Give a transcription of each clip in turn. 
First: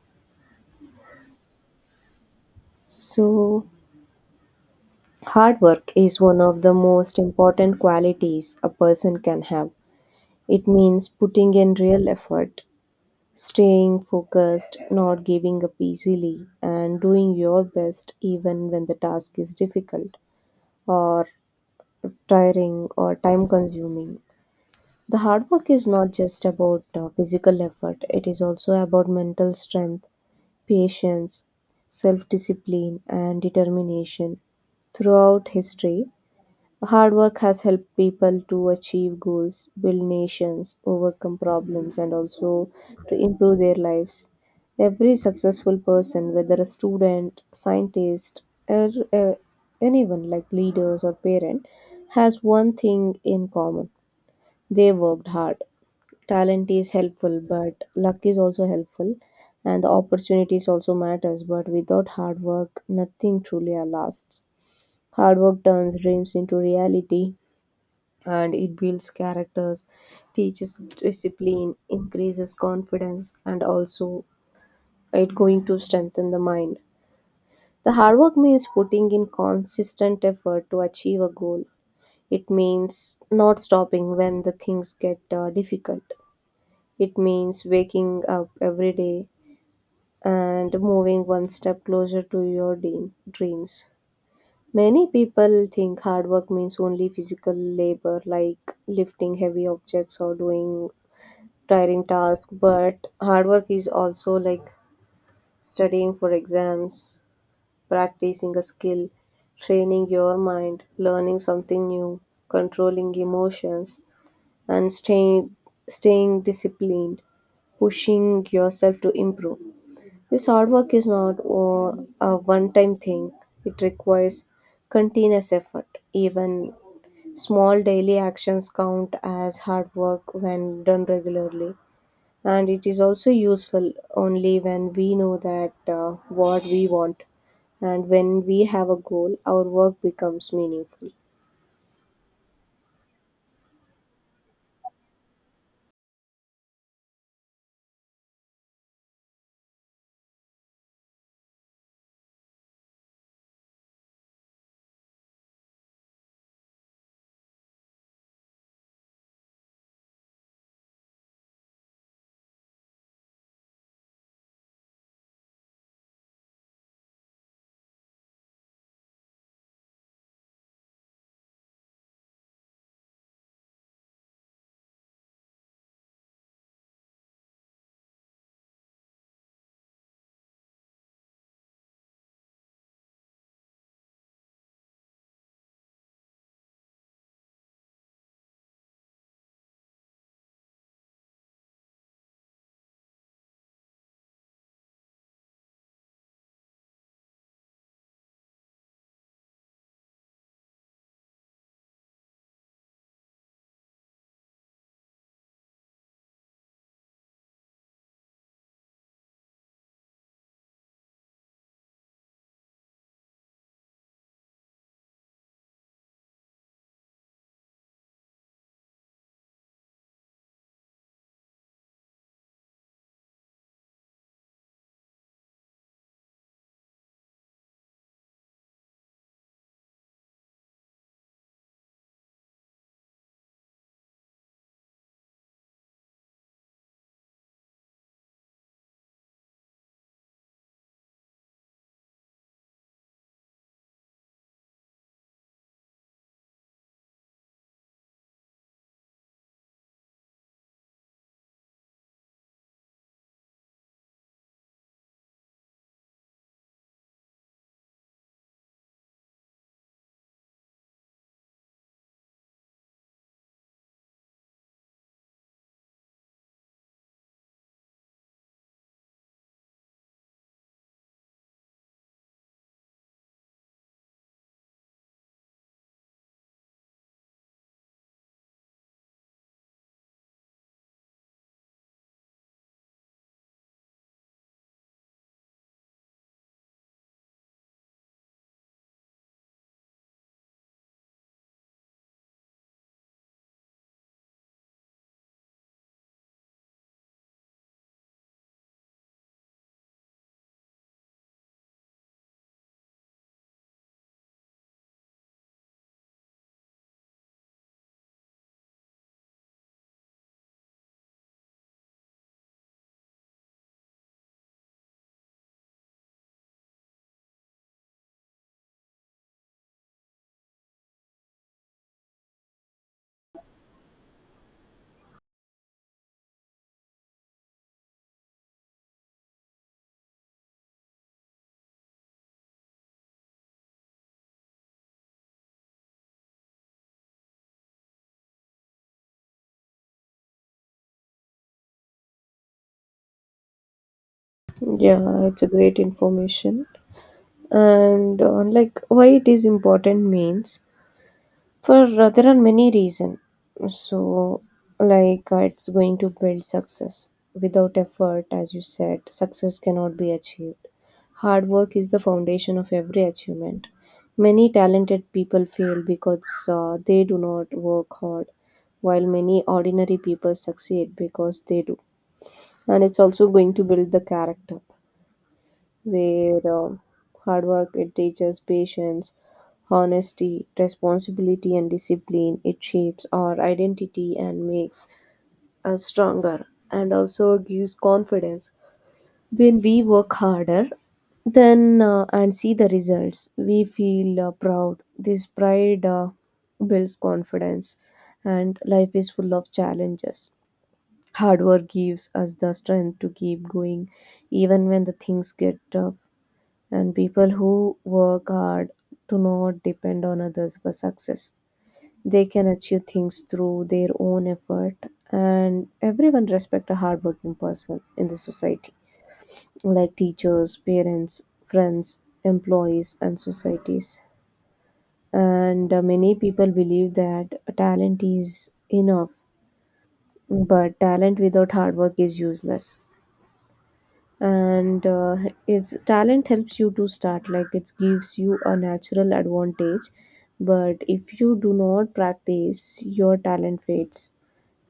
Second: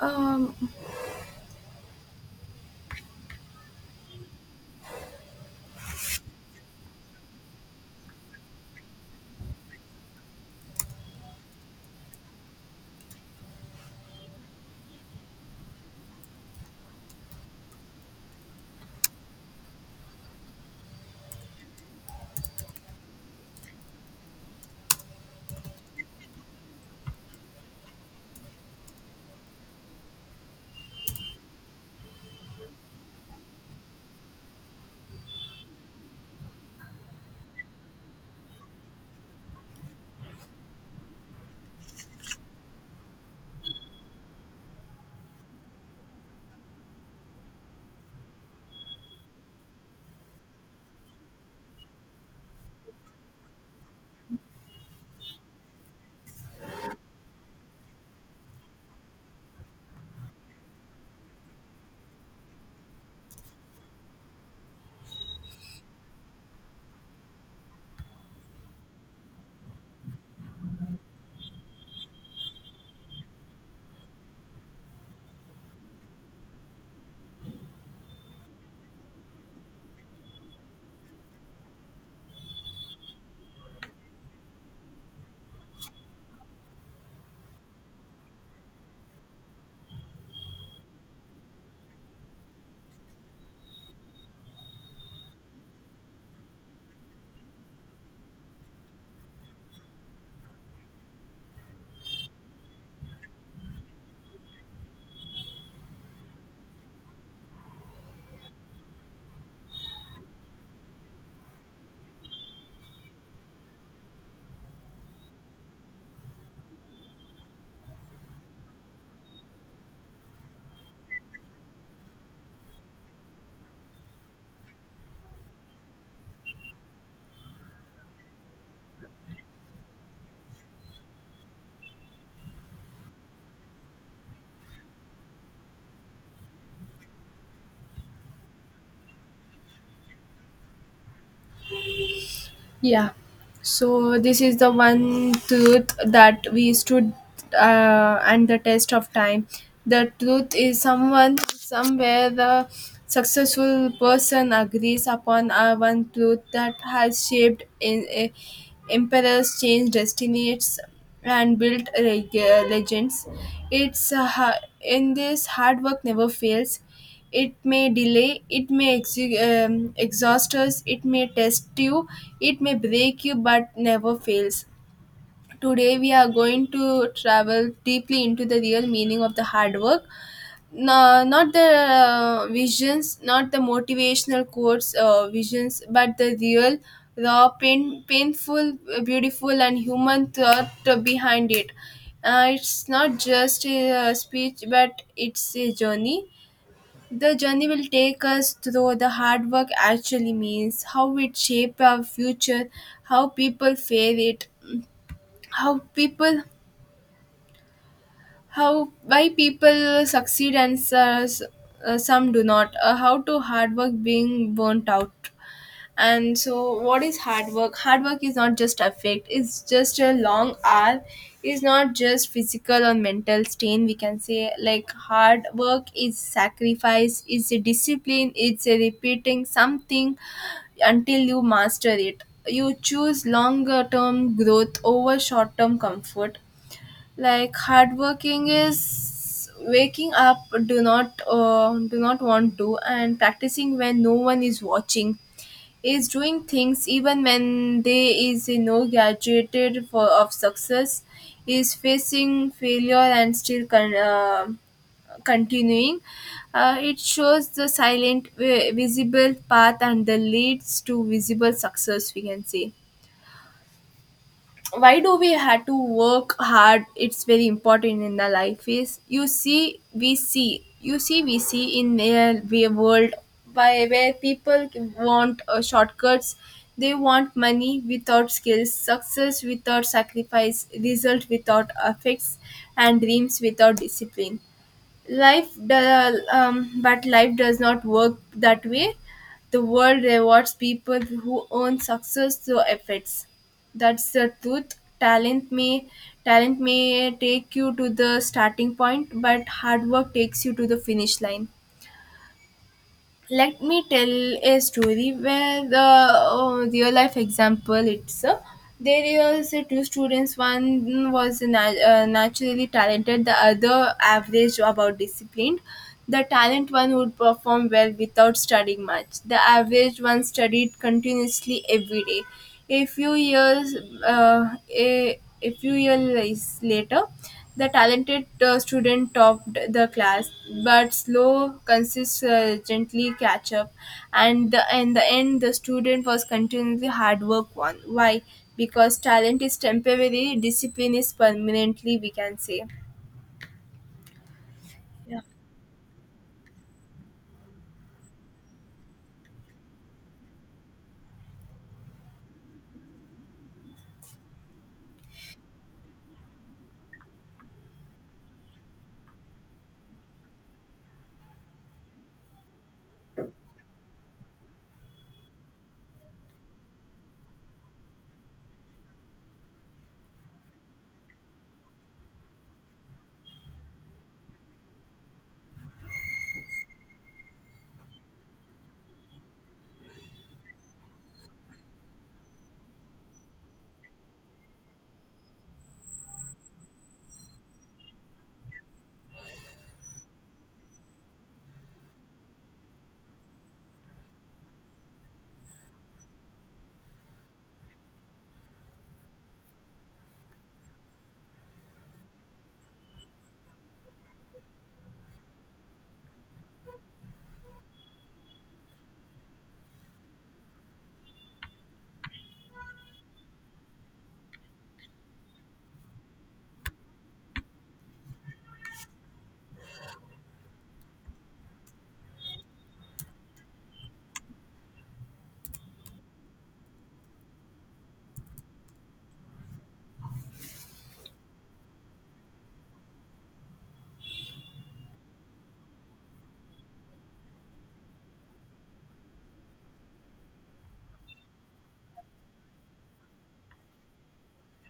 Um, So, hard work is one of the most important qualities a person can have. It means putting in real effort, staying focused, not giving up easily, and doing your best even when the task is difficult or tiring or time consuming. The hard work is not just about physical effort. It is also about mental strength, patience, self discipline, and determination. Throughout history, hard work has helped people to achieve goals, build nations, overcome problems, and also to improve their lives. Every successful person, whether a student, scientist, or anyone like leaders or parent, has one thing in common, they worked hard. Talent is helpful, but luck is also helpful, and the opportunities also matters. But without hard work, nothing truly lasts. Hard work turns dreams into reality, and it builds characters, teaches discipline, increases confidence, and also it going to strengthen the mind. The hard work means putting in consistent effort to achieve a goal. It means not stopping when the things get difficult. It means waking up every day and moving one step closer to your dreams. Many people think hard work means only physical labor like lifting heavy objects or doing tiring task, but hard work is also like studying for exams, practicing a skill, training your mind, learning something new, controlling emotions, and staying disciplined, pushing yourself to improve. This hard work is not a one-time thing. It requires continuous effort. Even small daily actions count as hard work when done regularly, and it is also useful only when we know that what we want. And when we have a goal, our work becomes meaningful. yeah. So this is the one truth that we stood and the test of time. The truth is someone somewhere the successful person agrees upon a one truth that has shaped emperors, changed destinies, and built legends. It's in this hard work never fails. It may delay, it may exhaust us, it may test you, it may break you, but never fails. Today, we are going to travel deeply into the real meaning of the hard work. No, not the visions, not the motivational quotes, visions, but the real, raw, pain, painful, beautiful, and human thought behind it. It's not just a speech, but it's a journey the journey will take us through the hard work actually means, how it shapes our future, how people fare it, how people, how why people succeed and some do not, how to hard work being burnt out. And so, what is hard work? Hard work is not just effect, it's just a long hour, it's not just physical or mental strain. We can say, like, hard work is sacrifice, it's a discipline, it's a repeating something until you master it. You choose longer term growth over short term comfort. Like, hard working is waking up do not want to and practicing when no one is watching is doing things even when there is no graduated for of success is facing failure and still continuing it shows the silent visible path and the leads to visible success, we can say. Why do we have to work hard? It's very important in the life. Is you see we see you see we see in a world by where people want shortcuts. They want money without skills, success without sacrifice, result without effects, and dreams without discipline. But life does not work that way. The world rewards people who earn success through efforts. That's the truth. Talent may take you to the starting point but hard work takes you to the finish line. Let me tell a story where the real life example. It's There is two students, one was naturally talented, the other average about disciplined. The talent one would perform well without studying much, the average one studied continuously every day. A few years, a few years later, the talented student topped the class, but slow consistently catch up, and in the end, the student was continually hard work won. Why? Because talent is temporary, discipline is permanently. We can say. Yeah. Yeah, it's a great information. And like, why it is important means, for there are many reasons. So, like, it's going to build success. Without effort, as you said, success cannot be achieved. Hard work is the foundation of every achievement. Many talented people fail because they do not work hard, while many ordinary people succeed because they do. And it's also going to build the character, where hard work, it teaches patience, honesty, responsibility, and discipline. It shapes our identity and makes us stronger, and also gives confidence. When we work harder, then and see the results, we feel proud. This pride builds confidence, and life is full of challenges. Hard work gives us the strength to keep going, even when the things get tough. And people who work hard do not depend on others for success. They can achieve things through their own effort, and everyone respect a hardworking person in the society, like teachers, parents, friends, employees, and societies. And many people believe that talent is enough, but talent without hard work is useless. And it's talent helps you to start, like it gives you a natural advantage, but if you do not practice, your talent fades.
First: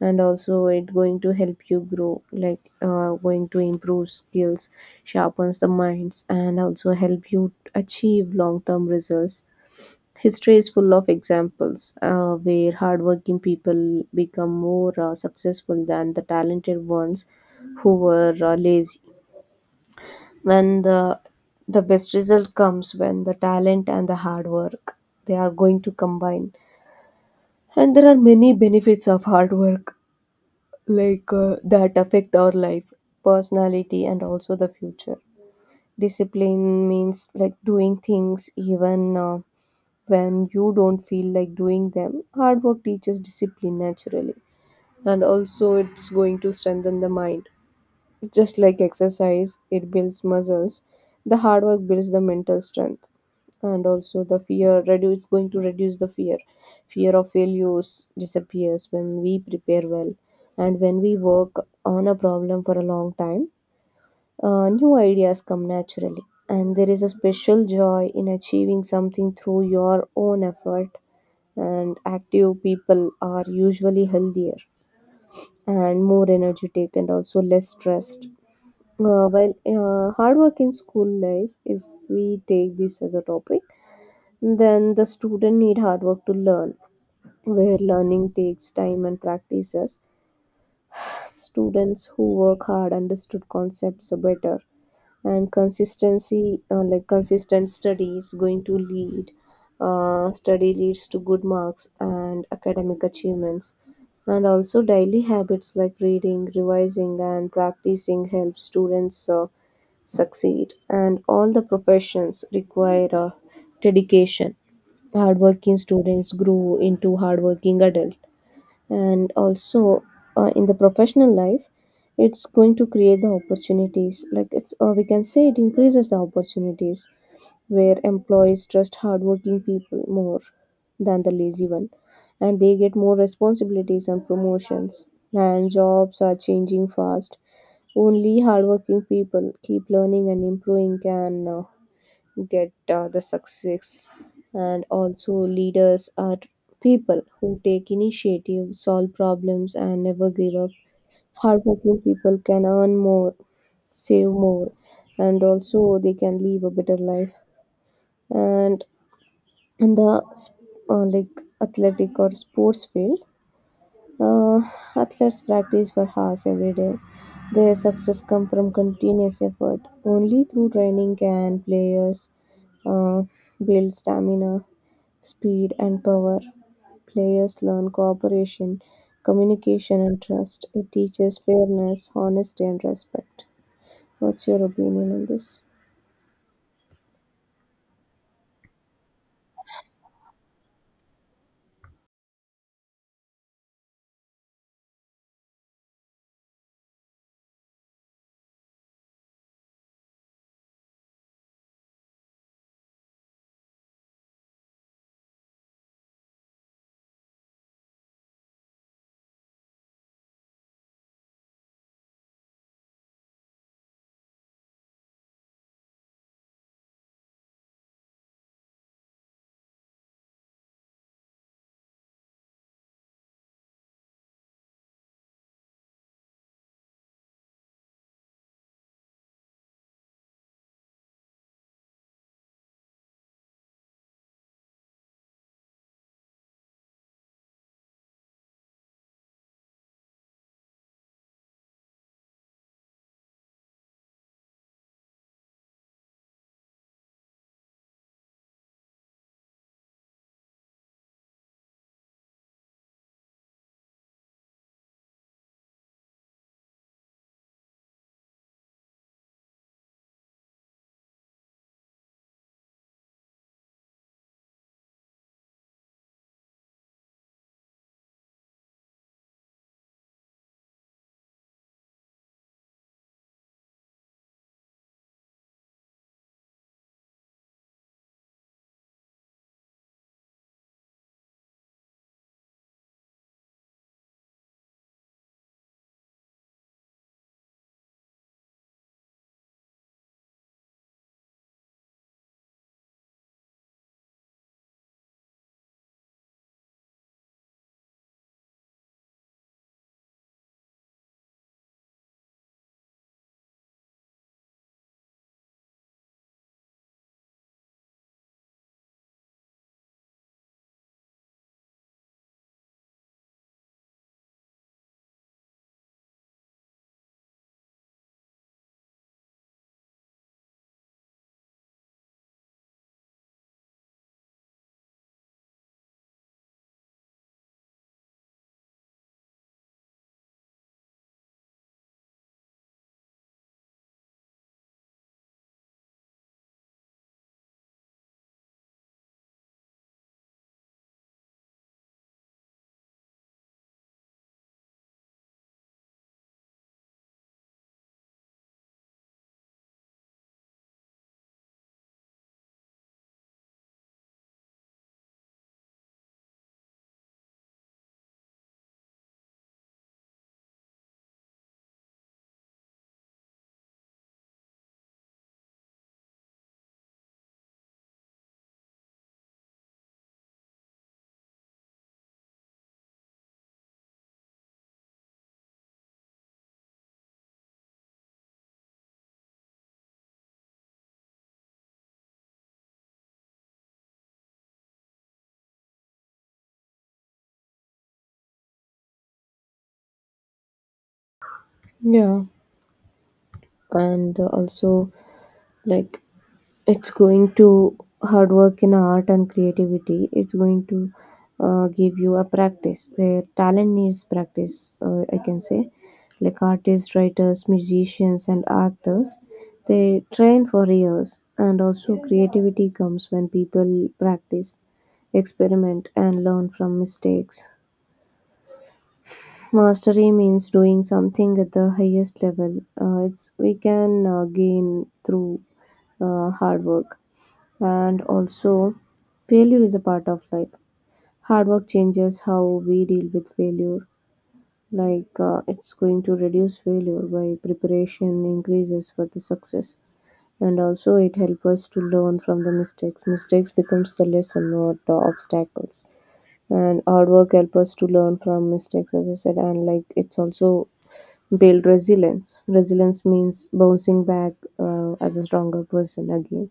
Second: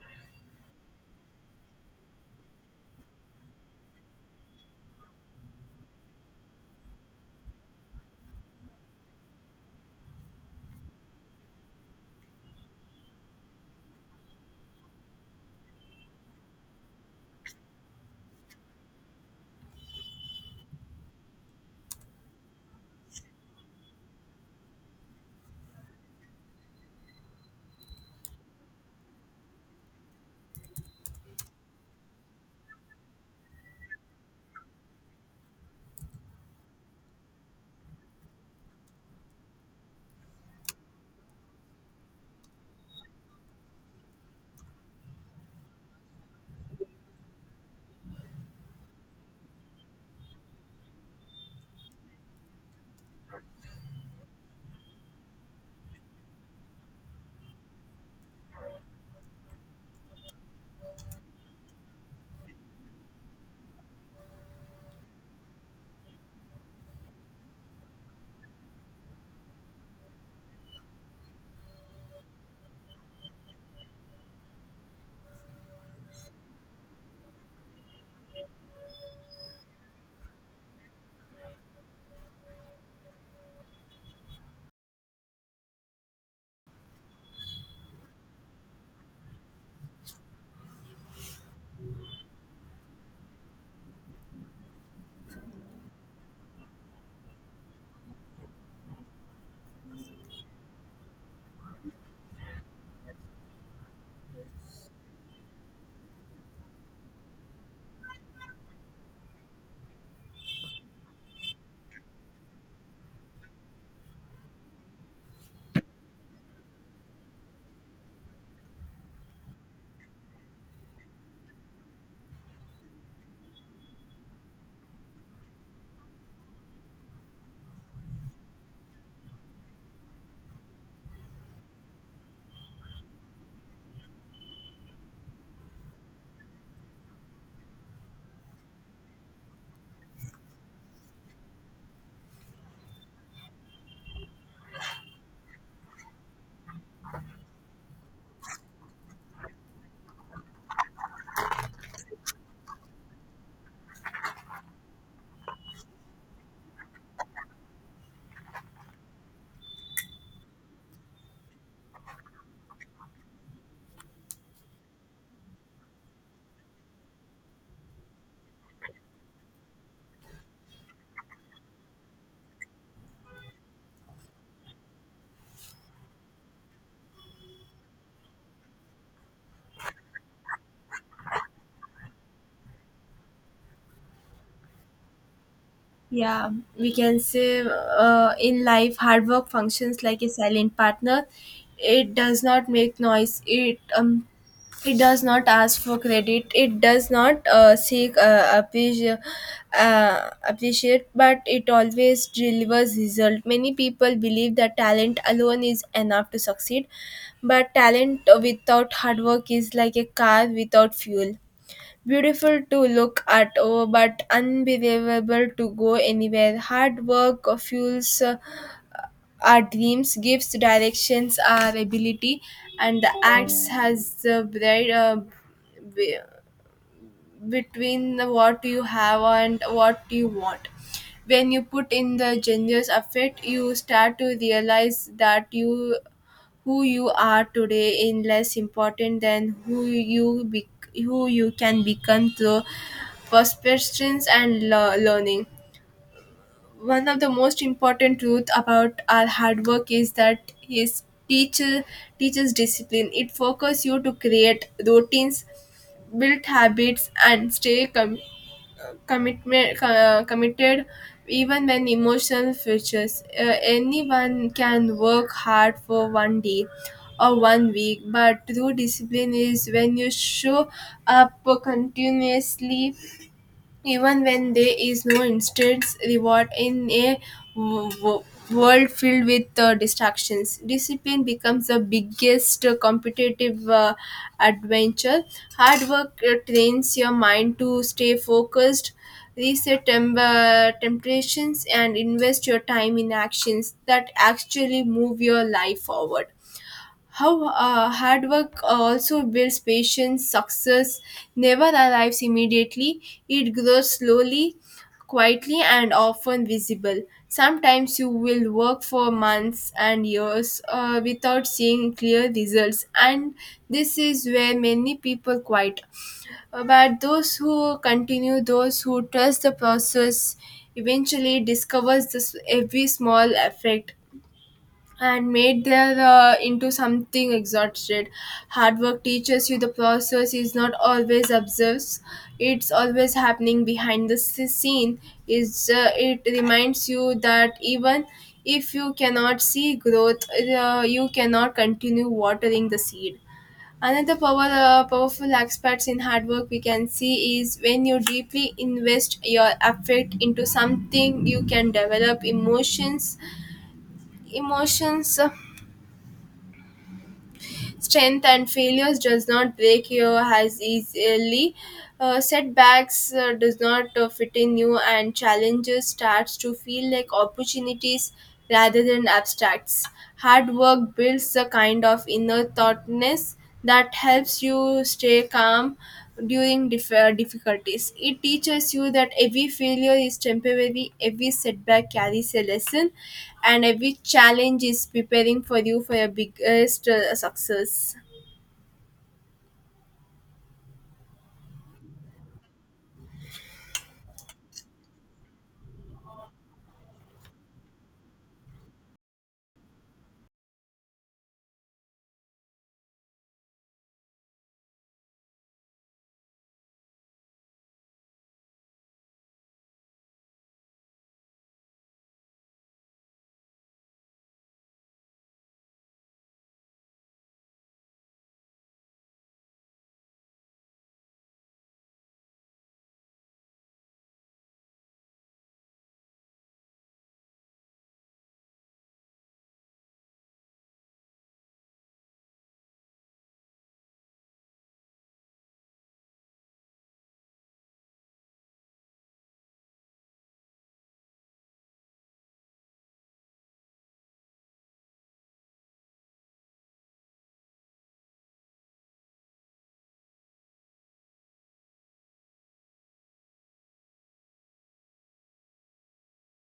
And also it going to help you grow, like going to improve skills, sharpens the minds, and also help you achieve long term results. History is full of examples where hardworking people become more successful than the talented ones who were lazy. When the best result comes, when the talent and the hard work, they are going to combine. And there are many benefits of hard work, like that affect our life, personality, and also the future. Discipline means like doing things even when you don't feel like doing them. Hard work teaches discipline naturally, and also it's going to strengthen the mind. Just like exercise it builds muscles, the hard work builds the mental strength. And also the fear reduce, it's going to reduce the fear. Fear of failures disappears when we prepare well, and when we work on a problem for a long time, new ideas come naturally. And there is a special joy in achieving something through your own effort. And active people are usually healthier and more energetic, and also less stressed. Hard work in school life, if we take this as a topic, then the student need hard work to learn, where learning takes time and practices. Students who work hard understood concepts better, and consistency like consistent study is going to lead study leads to good marks and academic achievements. And also daily habits like reading, revising, and practicing help students succeed. And all the professions require dedication. Hardworking students grew into hardworking adult. And also, in the professional life, it's going to create the opportunities, like it's we can say it increases the opportunities, where employees trust hardworking people more than the lazy one, and they get more responsibilities and promotions. And jobs are changing fast, only hardworking people keep learning and improving can get the success. And also leaders are people who take initiative, solve problems, and never give up. Hardworking people can earn more, save more, and also they can live a better life. And in the like athletic or sports field, uh, athletes practice for hours every day. Their success comes from continuous effort. Only through training can players uh, build stamina, speed, and power. Players learn cooperation, communication, and trust. It teaches fairness, honesty, and respect. What's your opinion on this? Yeah, we can say in life, hard work functions like a silent partner. It does not make noise. It does not ask for credit. It does not seek appreciate, but it always delivers result. Many people believe that talent alone is enough to succeed, but talent without hard work is like a car without fuel. Beautiful to look at, oh, but unbelievable to go anywhere. Hard work fuels our dreams, gives directions our ability, and the acts has the bread be- between what you have and what you want. When you put in the generous effort, you start to realize that you who you are today is less important than who you be, who you can become through perseverance and learning. One of the most important truth about our hard work is that is teacher teaches discipline. It focuses you to create routines, build habits, and stay committed even when emotional features. Anyone can work hard for one day or one week, but true discipline is when you show up continuously even when there is no instant reward in a w- w- world filled with distractions. Discipline becomes the biggest competitive adventure. Hard work trains your mind to stay focused, reset temptations, and invest your time in actions that actually move your life forward. How hard work also builds patience, success never arrives immediately. It grows slowly, quietly, and often visible. Sometimes you will work for months and years without seeing clear results, and this is where many people quit. But those who continue, those who trust the process, eventually discovers this every small effect and made there into something exhausted. Hard work teaches you the process is not always observed; it's always happening behind the scene. Is it reminds you that even if you cannot see growth, you cannot continue watering the seed. Another powerful aspect in hard work we can see is when you deeply invest your effort into something, you can develop emotions. Emotions. Strength and failures does not break you as easily, setbacks does not fit in you, and challenges starts to feel like opportunities rather than abstracts. Hard work builds a kind of inner thoughtness that helps you stay calm during difficulties. It teaches you that every failure is temporary, every setback carries a lesson, and every challenge is preparing for you for your biggest success. Yeah. And also, like, it's going to hard work in art and creativity, it's going to give you a practice, where talent needs practice. I can say like artists, writers, musicians, and actors, they train for years. And also creativity comes when people practice, experiment, and learn from mistakes. Mastery means doing something at the highest level. It's we can gain through hard work. And also, failure is a part of life. Hard work changes how we deal with failure, like it's going to reduce failure by preparation, increases for the success. And also, it helps us to learn from the mistakes. Mistakes becomes the lesson, not the obstacles. And hard work helps us to learn from mistakes, as I said. And like, it's also build resilience. Resilience means bouncing back as a stronger person again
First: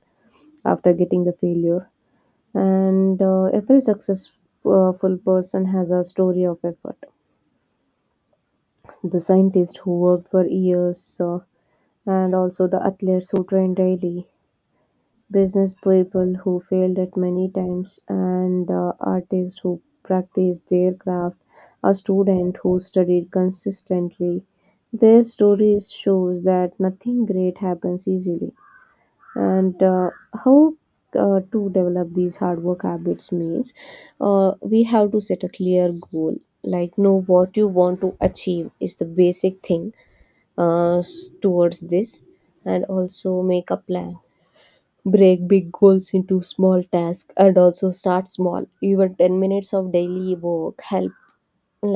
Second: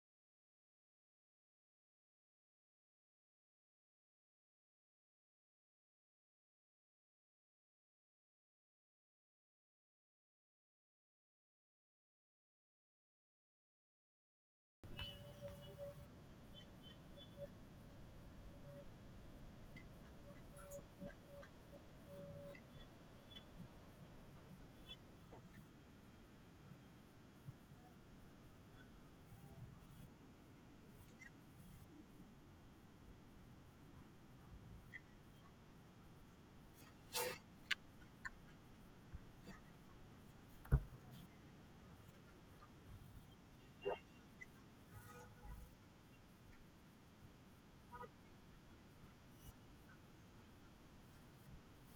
after getting the failure. And every successful person has a story of effort. The scientist who worked for years, and also the athletes who trained daily, business people who failed at many times, and artists who practiced their craft, a student who studied consistently. Their stories shows that nothing great happens easily. And how to develop these hard work habits means, we have to set a clear goal, like know what you want to achieve is the basic thing towards this. And also make a plan, break big goals into small tasks. And also start small, even 10 minutes of daily work help,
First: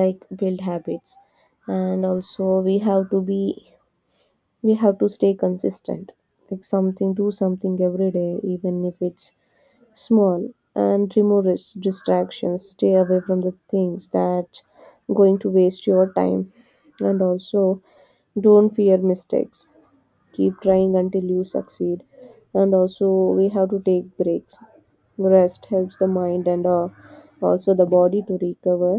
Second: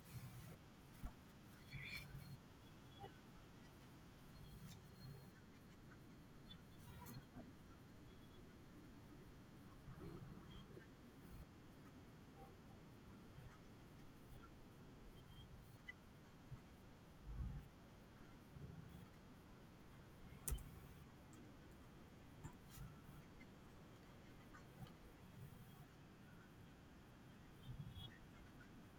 like build habits. And also we have to be, we have to stay consistent, like something do something every day, even if it's small. And remove its distractions, stay away from the things that going to waste your time. And also, don't fear mistakes, keep trying until you succeed. And also, we have to take breaks. Rest helps the mind and also the body to recover.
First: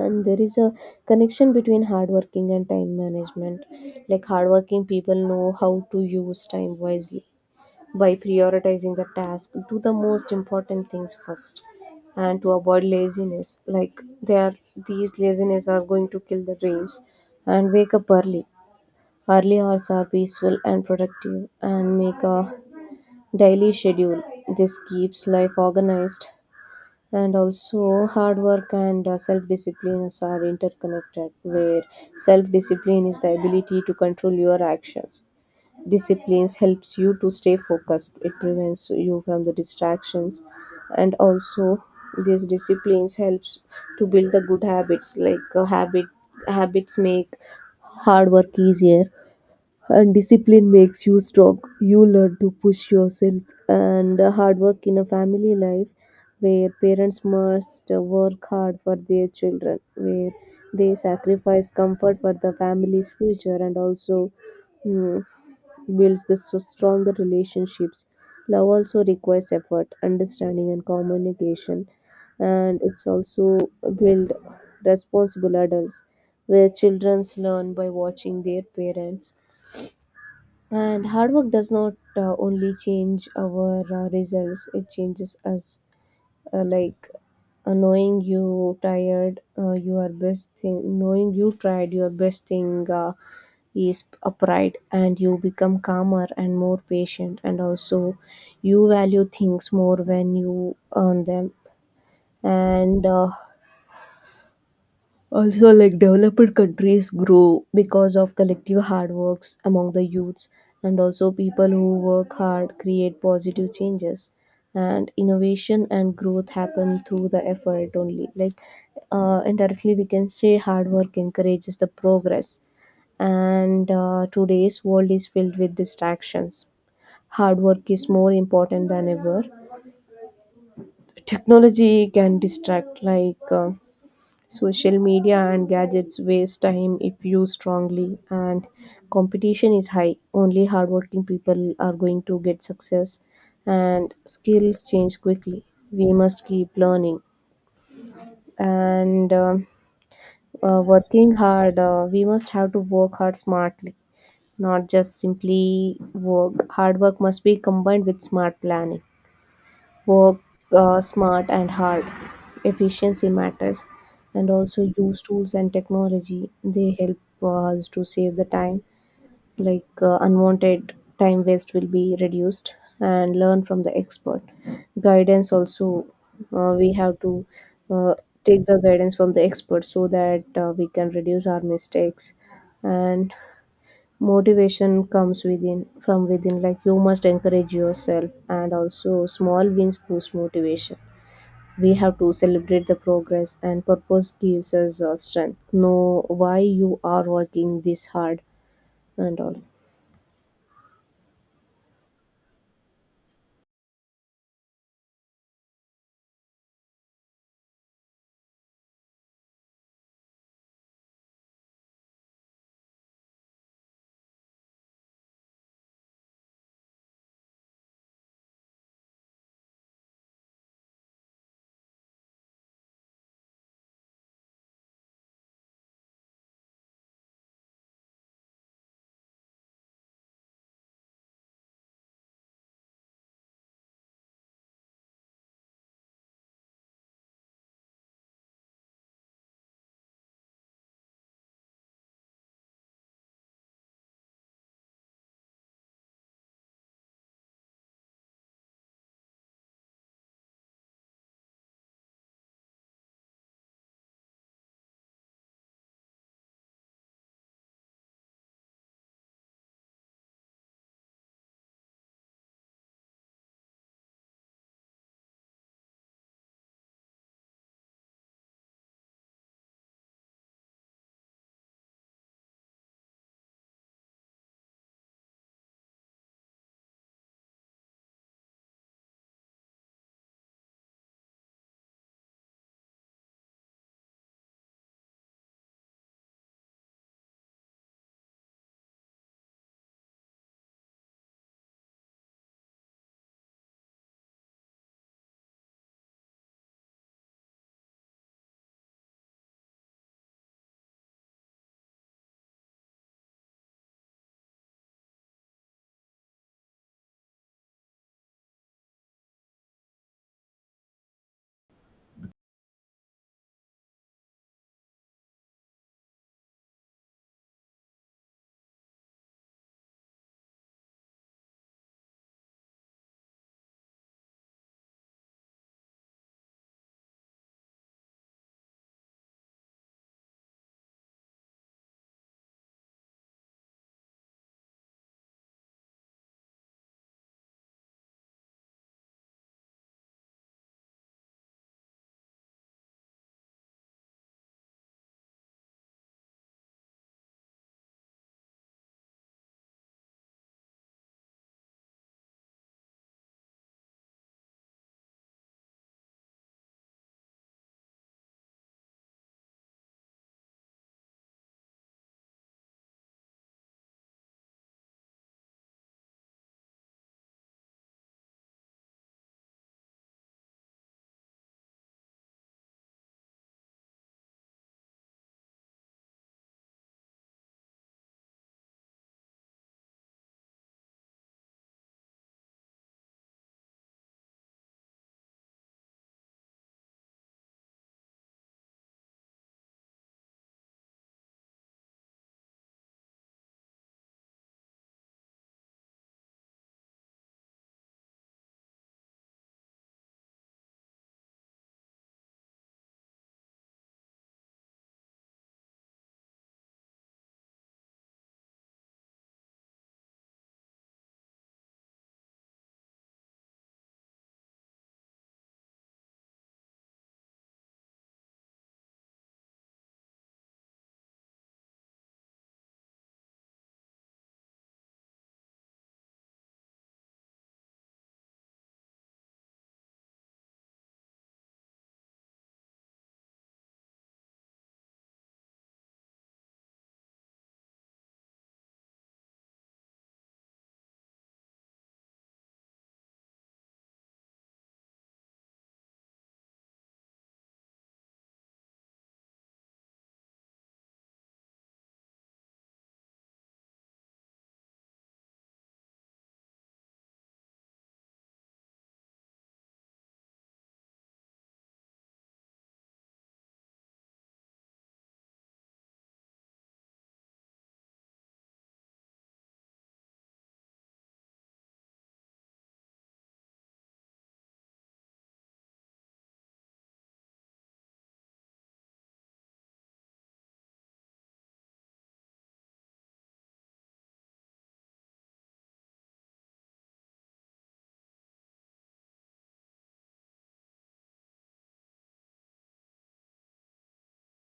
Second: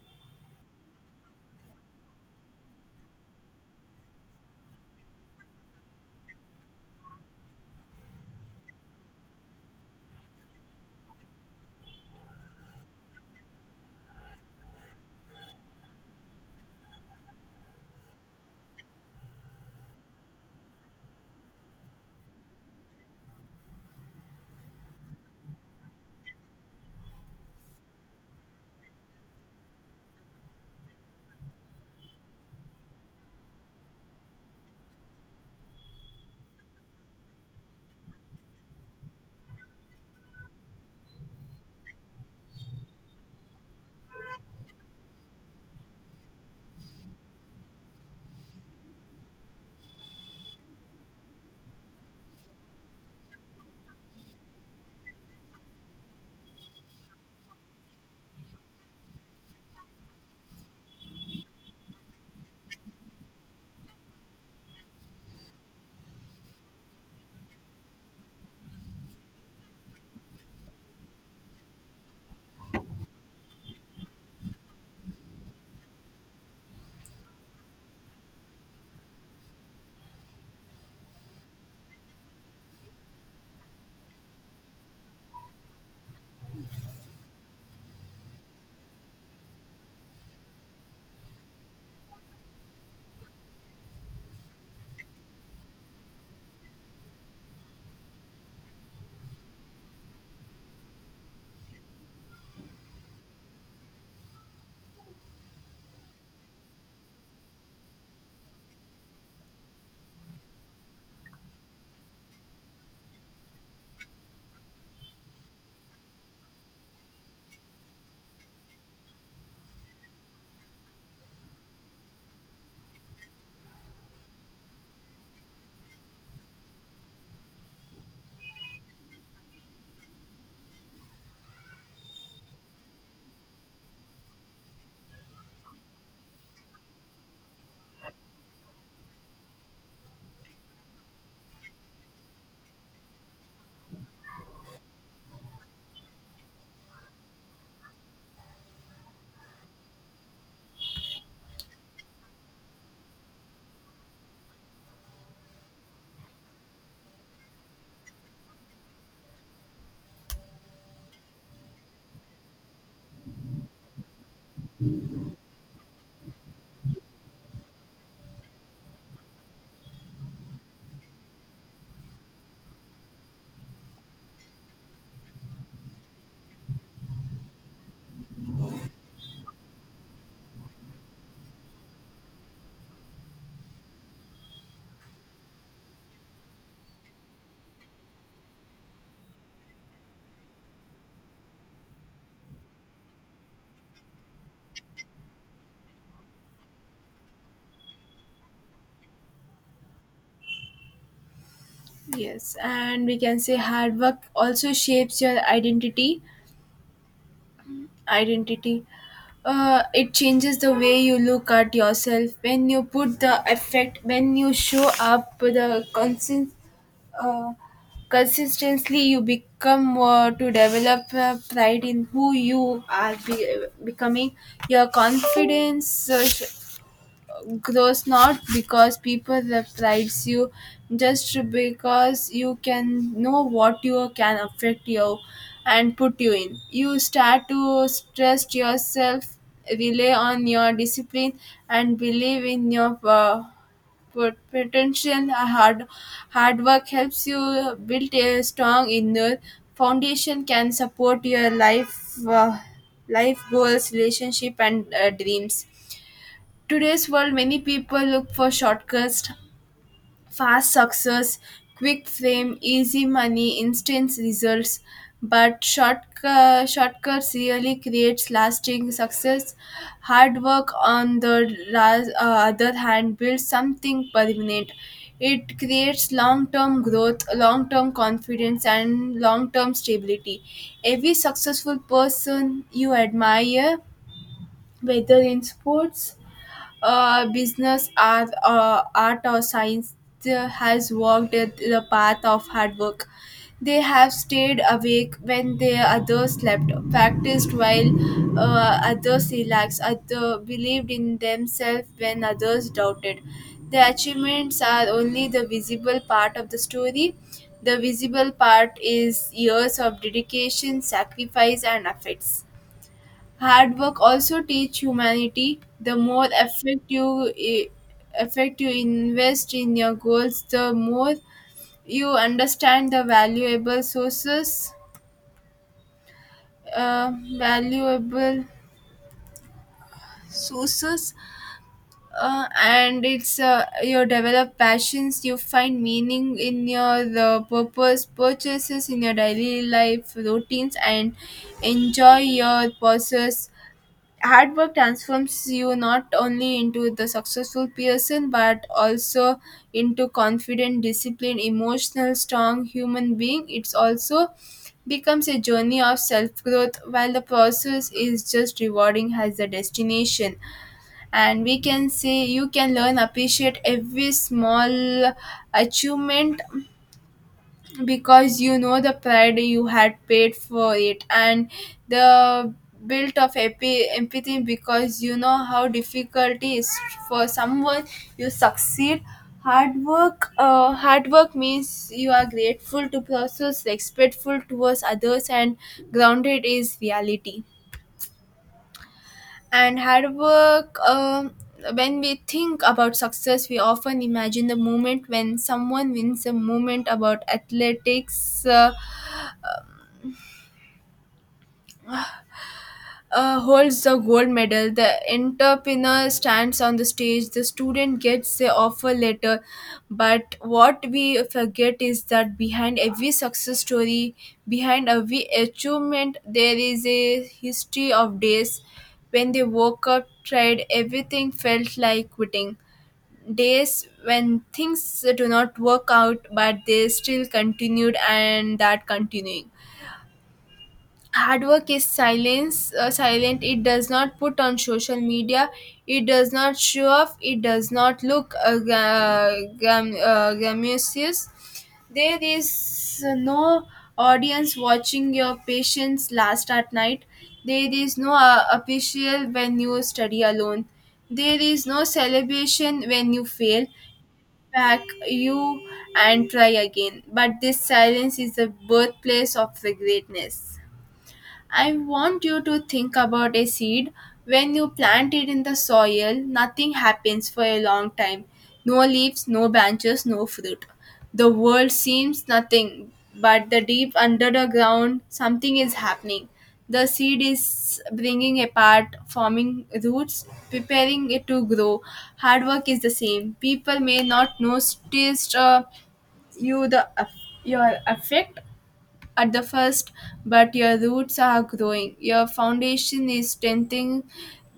And there is a connection between hardworking and time management, like hardworking people know how to use time wisely by prioritizing the task, do the most important things first. And to avoid laziness, like they are, these laziness are going to kill the dreams. And wake up early, early hours are peaceful and productive. And make a daily schedule, this keeps life organized. And also, hard work and self disciplines are interconnected, where self discipline is the ability to control your actions. Disciplines helps you to stay focused, it prevents you from the distractions. And also, these disciplines helps to build the good habits, like habits make hard work easier. And discipline makes you strong, you learn to push yourself. And hard work in a family life, where parents must work hard for their children, where they sacrifice comfort for the family's future. And also, mm, builds the so stronger relationships. Love also requires effort, understanding, and communication. And it's also build responsible adults, where children learn by watching their parents. And hard work does not only change our results, it changes us. Like knowing you tired, your best thing, Knowing you tried your best thing is upright, and you become calmer and more patient. And also, you value things more when you earn them. And also, like, developed countries grow because of collective hard works among the youths, and also people who work hard create positive changes. And innovation and growth happen through the effort only. Like, indirectly, we can say hard work encourages the progress. And today's world is filled with distractions. Hard work is more important than ever. Technology can distract, like. Social media and gadgets waste time if used strongly, and competition is high. Only hardworking people are going to get success, and skills change quickly. We must keep learning and working hard. We must have to work hard smartly, not just simply work. Hard work must be combined with smart planning work, smart and hard. Efficiency matters, and also use tools and technology. They help us to save the time, unwanted time waste will be reduced, and learn from the expert. Guidance also, we have to uh, take the guidance from the expert so that we can reduce our mistakes. And motivation comes within from within, like, you must encourage yourself, and also small wins boost motivation. We have to celebrate the progress, and purpose gives us strength, know why you are working this hard and all. Yes, and we can say hard work also shapes your identity. Identity. It changes the way you look at yourself. When you put the effect, when you show up with the constant uh, consistently, you become to develop pride in who you are becoming. Your confidence grows not because people prides you, just because you can know what you can affect you and put you in. You start to trust yourself, rely on your discipline, and believe in your but potential. Hard work helps you build a strong inner foundation can support your life, uh, life goals, relationship, and dreams. Today's world many people look for shortcuts. Fast success, quick fame, easy money, instant results, but shortcuts really creates lasting success. Hard work, on the other hand, builds something permanent. It creates long term growth, long term confidence, and long term stability. Every successful person you admire, whether in sports, business, art or science has walked at the path of hard work. They have stayed awake when the others slept, practiced while others relaxed, other believed in themselves when others doubted. The achievements are only the visible part of the story. The visible part is years of dedication, sacrifice, and efforts. Hard work also teach humanity. The more effort you invest in your goals, the more you understand the uh, valuable sources, and it's you develop passions. You find meaning in your purpose, purchases in your daily life routines, and enjoy your process. Hard work transforms you not only into the successful person but also into confident, disciplined, emotional strong human being. It's also becomes a journey of self growth while the process is just rewarding as the destination. And we can say you can learn appreciate every small achievement because you know the pride you had paid for it, and the built of empathy because you know how difficult it is for someone you succeed. Hard work means you are grateful to process, respectful towards others, and grounded is reality. And hard work When we think about success we often imagine the moment when someone wins, a moment about athletics holds the gold medal. The entrepreneur stands on the stage. The student gets the offer letter. But what we forget is that behind every success story, behind every achievement, there is a history of days when they woke up, tried everything, felt like quitting. Days when things do not work out, but they still continued, and that continuing hard work is silence silent. It does not put on social media, it does not show off, it does not look glamorous. There is no audience watching your patients last at night, there is no official when you study alone, there is no celebration when you fail back you and try again, but this silence is the birthplace of the greatness. I want you to think about a seed. When you plant it in the soil, nothing happens for a long time. No leaves, no branches, no fruit. The world seems nothing, but the deep under the ground, something is happening. The seed is bringing apart, forming roots, preparing it to grow. Hard work is the same. People may not notice you the your effect, at the first, but your roots are growing. Your foundation is strengthening.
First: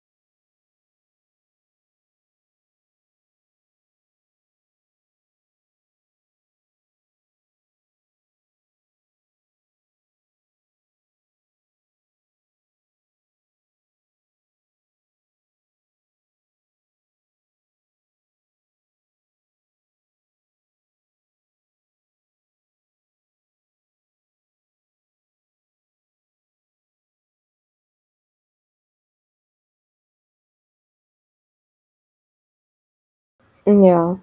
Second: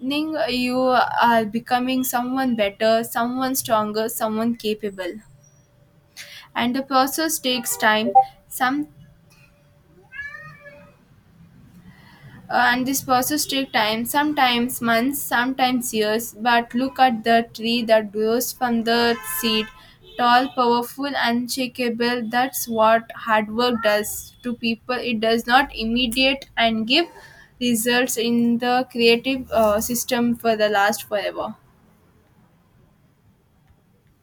You are becoming someone better, someone stronger, someone capable. And the process takes time. Some and this process takes time, sometimes months, sometimes years. But look at the tree that grows from the seed, tall, powerful, unshakable. That's what hard work does to people. It does not immediate and give results in the creative system for the last forever. Yeah,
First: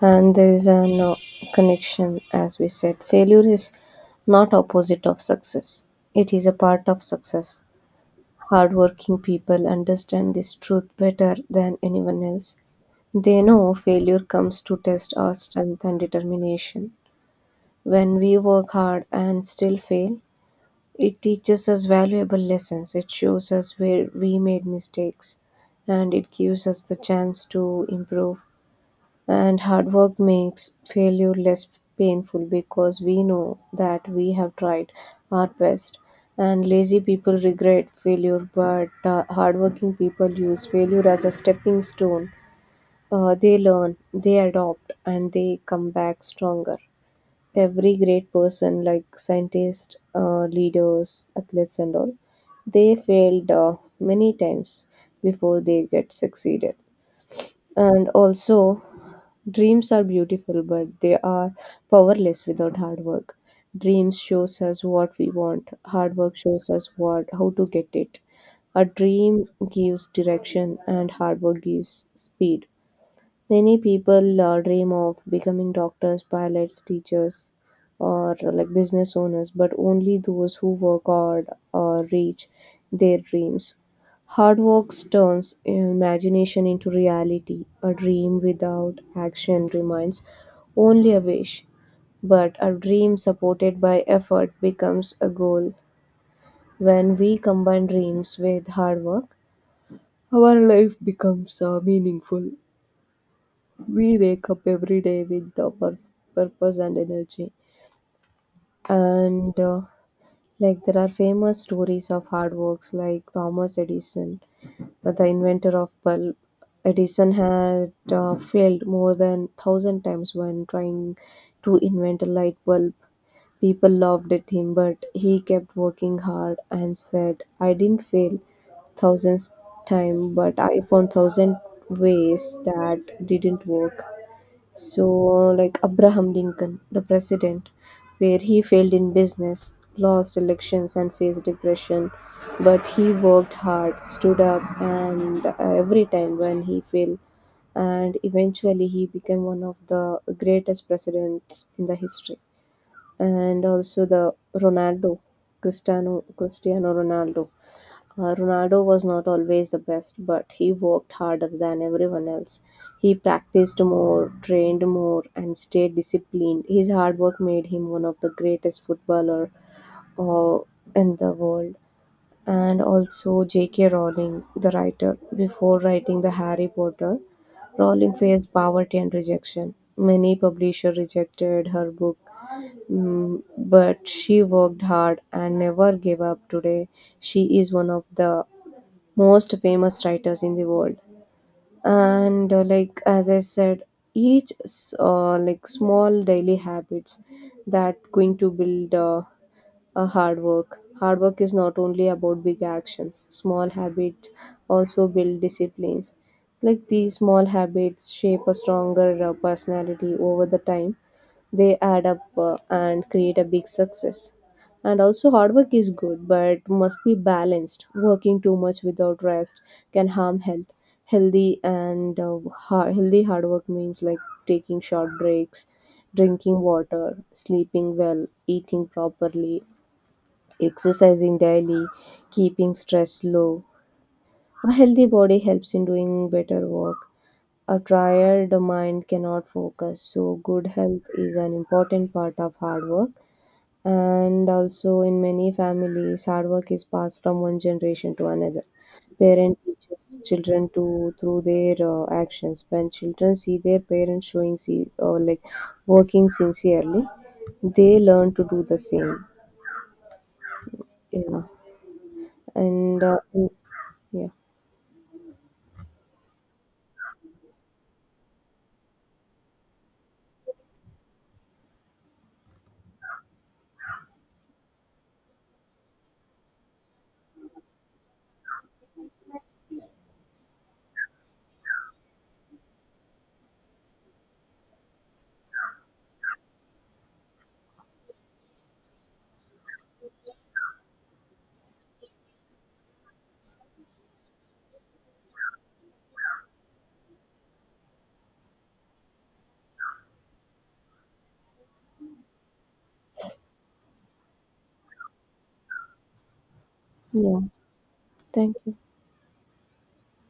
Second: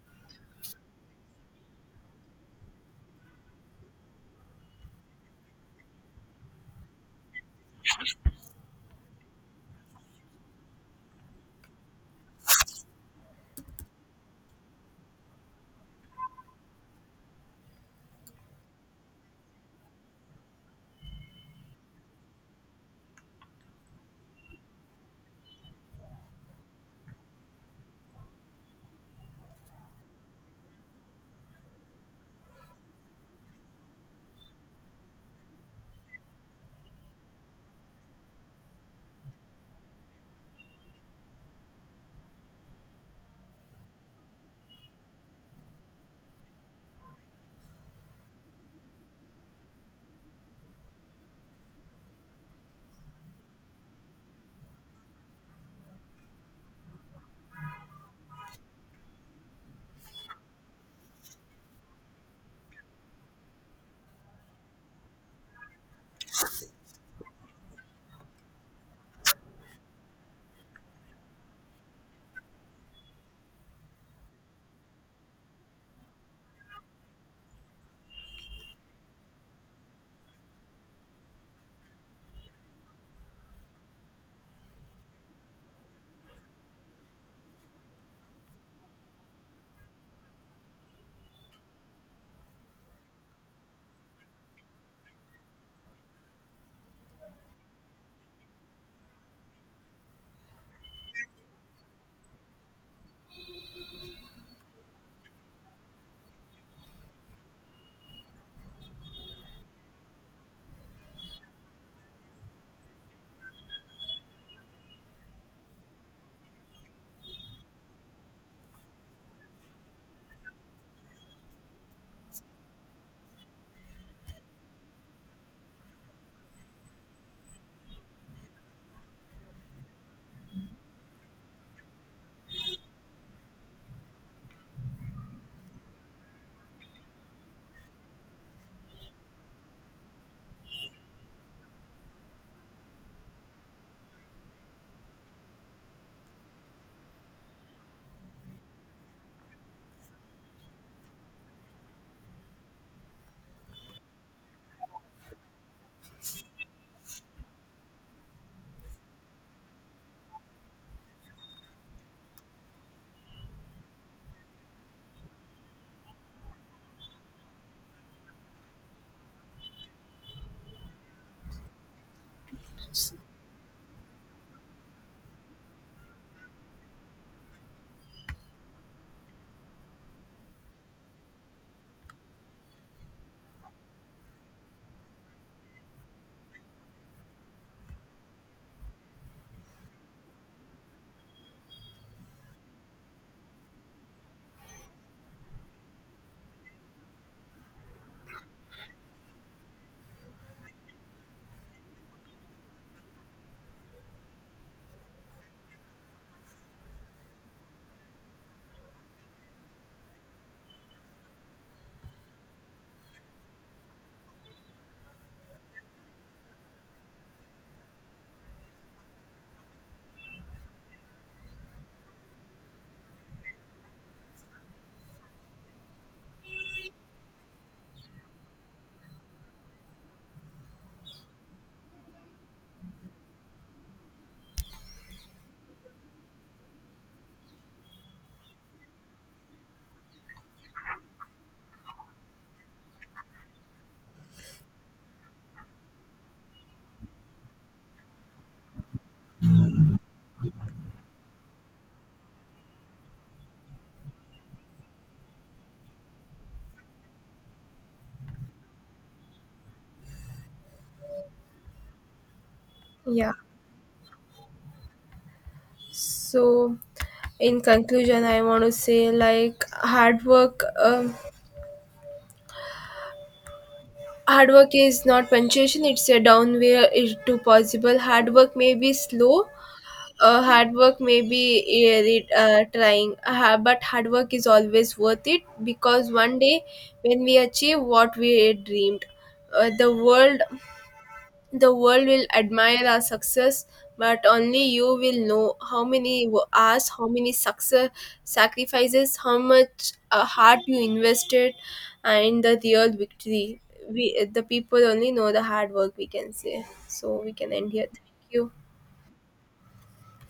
and there is a no connection, as we said, failure is not opposite of success, it is a part of success. Hardworking people understand this truth better than anyone else. They know failure comes to test our strength and determination. When we work hard and still fail, it teaches us valuable lessons, it shows us where we made mistakes, and it gives us the chance to improve. And hard work makes failure less painful because we know that we have tried our best. And lazy people regret failure, but hardworking people use failure as a stepping stone. They learn, they adopt, and they come back stronger. Every great person, like scientists, leaders, athletes, and all, they failed many times before they get succeeded. And also, dreams are beautiful, but they are powerless without hard work. Dreams shows us what we want, hard work shows us what how to get it. A dream gives direction, and hard work gives speed. Many people dream of becoming doctors, pilots, teachers, or like business owners, but only those who work hard or reach their dreams. Hard work turns imagination into reality. A dream without action remains only a wish, but a dream supported by effort becomes a goal. When we combine dreams with hard work, our life becomes meaningful. We wake up every day with the purpose and energy. And like, there are famous stories of hard works like Thomas Edison, the inventor of bulb. Edison had failed more than thousand times when trying to invent a light bulb. People laughed at him, but he kept working hard and said, "I didn't fail thousands time, but I found thousand ways that didn't work." So, like Abraham Lincoln, the president, where he failed in business, lost elections, and faced depression. But he worked hard, stood up, and every time when he failed, and eventually he became one of the greatest presidents in the history. And also the Ronaldo, Cristiano Ronaldo. Ronaldo was not always the best, but he worked harder than everyone else. He practiced more, trained more, and stayed disciplined. His hard work made him one of the greatest footballer uh, in the world. And also J.K. Rowling, the writer, before writing the Harry Potter, Rowling faced poverty and rejection. Many publishers rejected her book, but she worked hard and never gave up. Today, she is one of the most famous writers in the world. And like, as I said, each like small daily habits that going to build a hard work. Hard work is not only about big actions, small habits also build disciplines. Like, these small habits shape a stronger personality over the time. They add up and create a big success. And also, hard work is good but must be balanced. Working too much without rest can harm health. Healthy hard work means like taking short breaks, drinking water, sleeping well, eating properly, exercising daily, keeping stress low. A healthy body helps in doing better work. A tired mind cannot focus. So, good health is an important part of hard work. And also, in many families, hard work is passed from one generation to another. Parent teaches children to through their actions. When children see their parents showing, see, like working sincerely, they learn to do the same. Yeah, and Yeah. yeah, So, in conclusion, I want to say like hard work. Hard work is not punctuation, it's a down way to possible. Hard work may be slow, hard work may be trying, but hard work is always worth it because one day when we achieve what we dreamed, uh, the world the world will admire our success, but only you will know how many hours, how many success sacrifices, how much heart you invested, and the real victory. We, the people only know the hard work. We can say so. We yeah. can end here. Thank you. Thank you.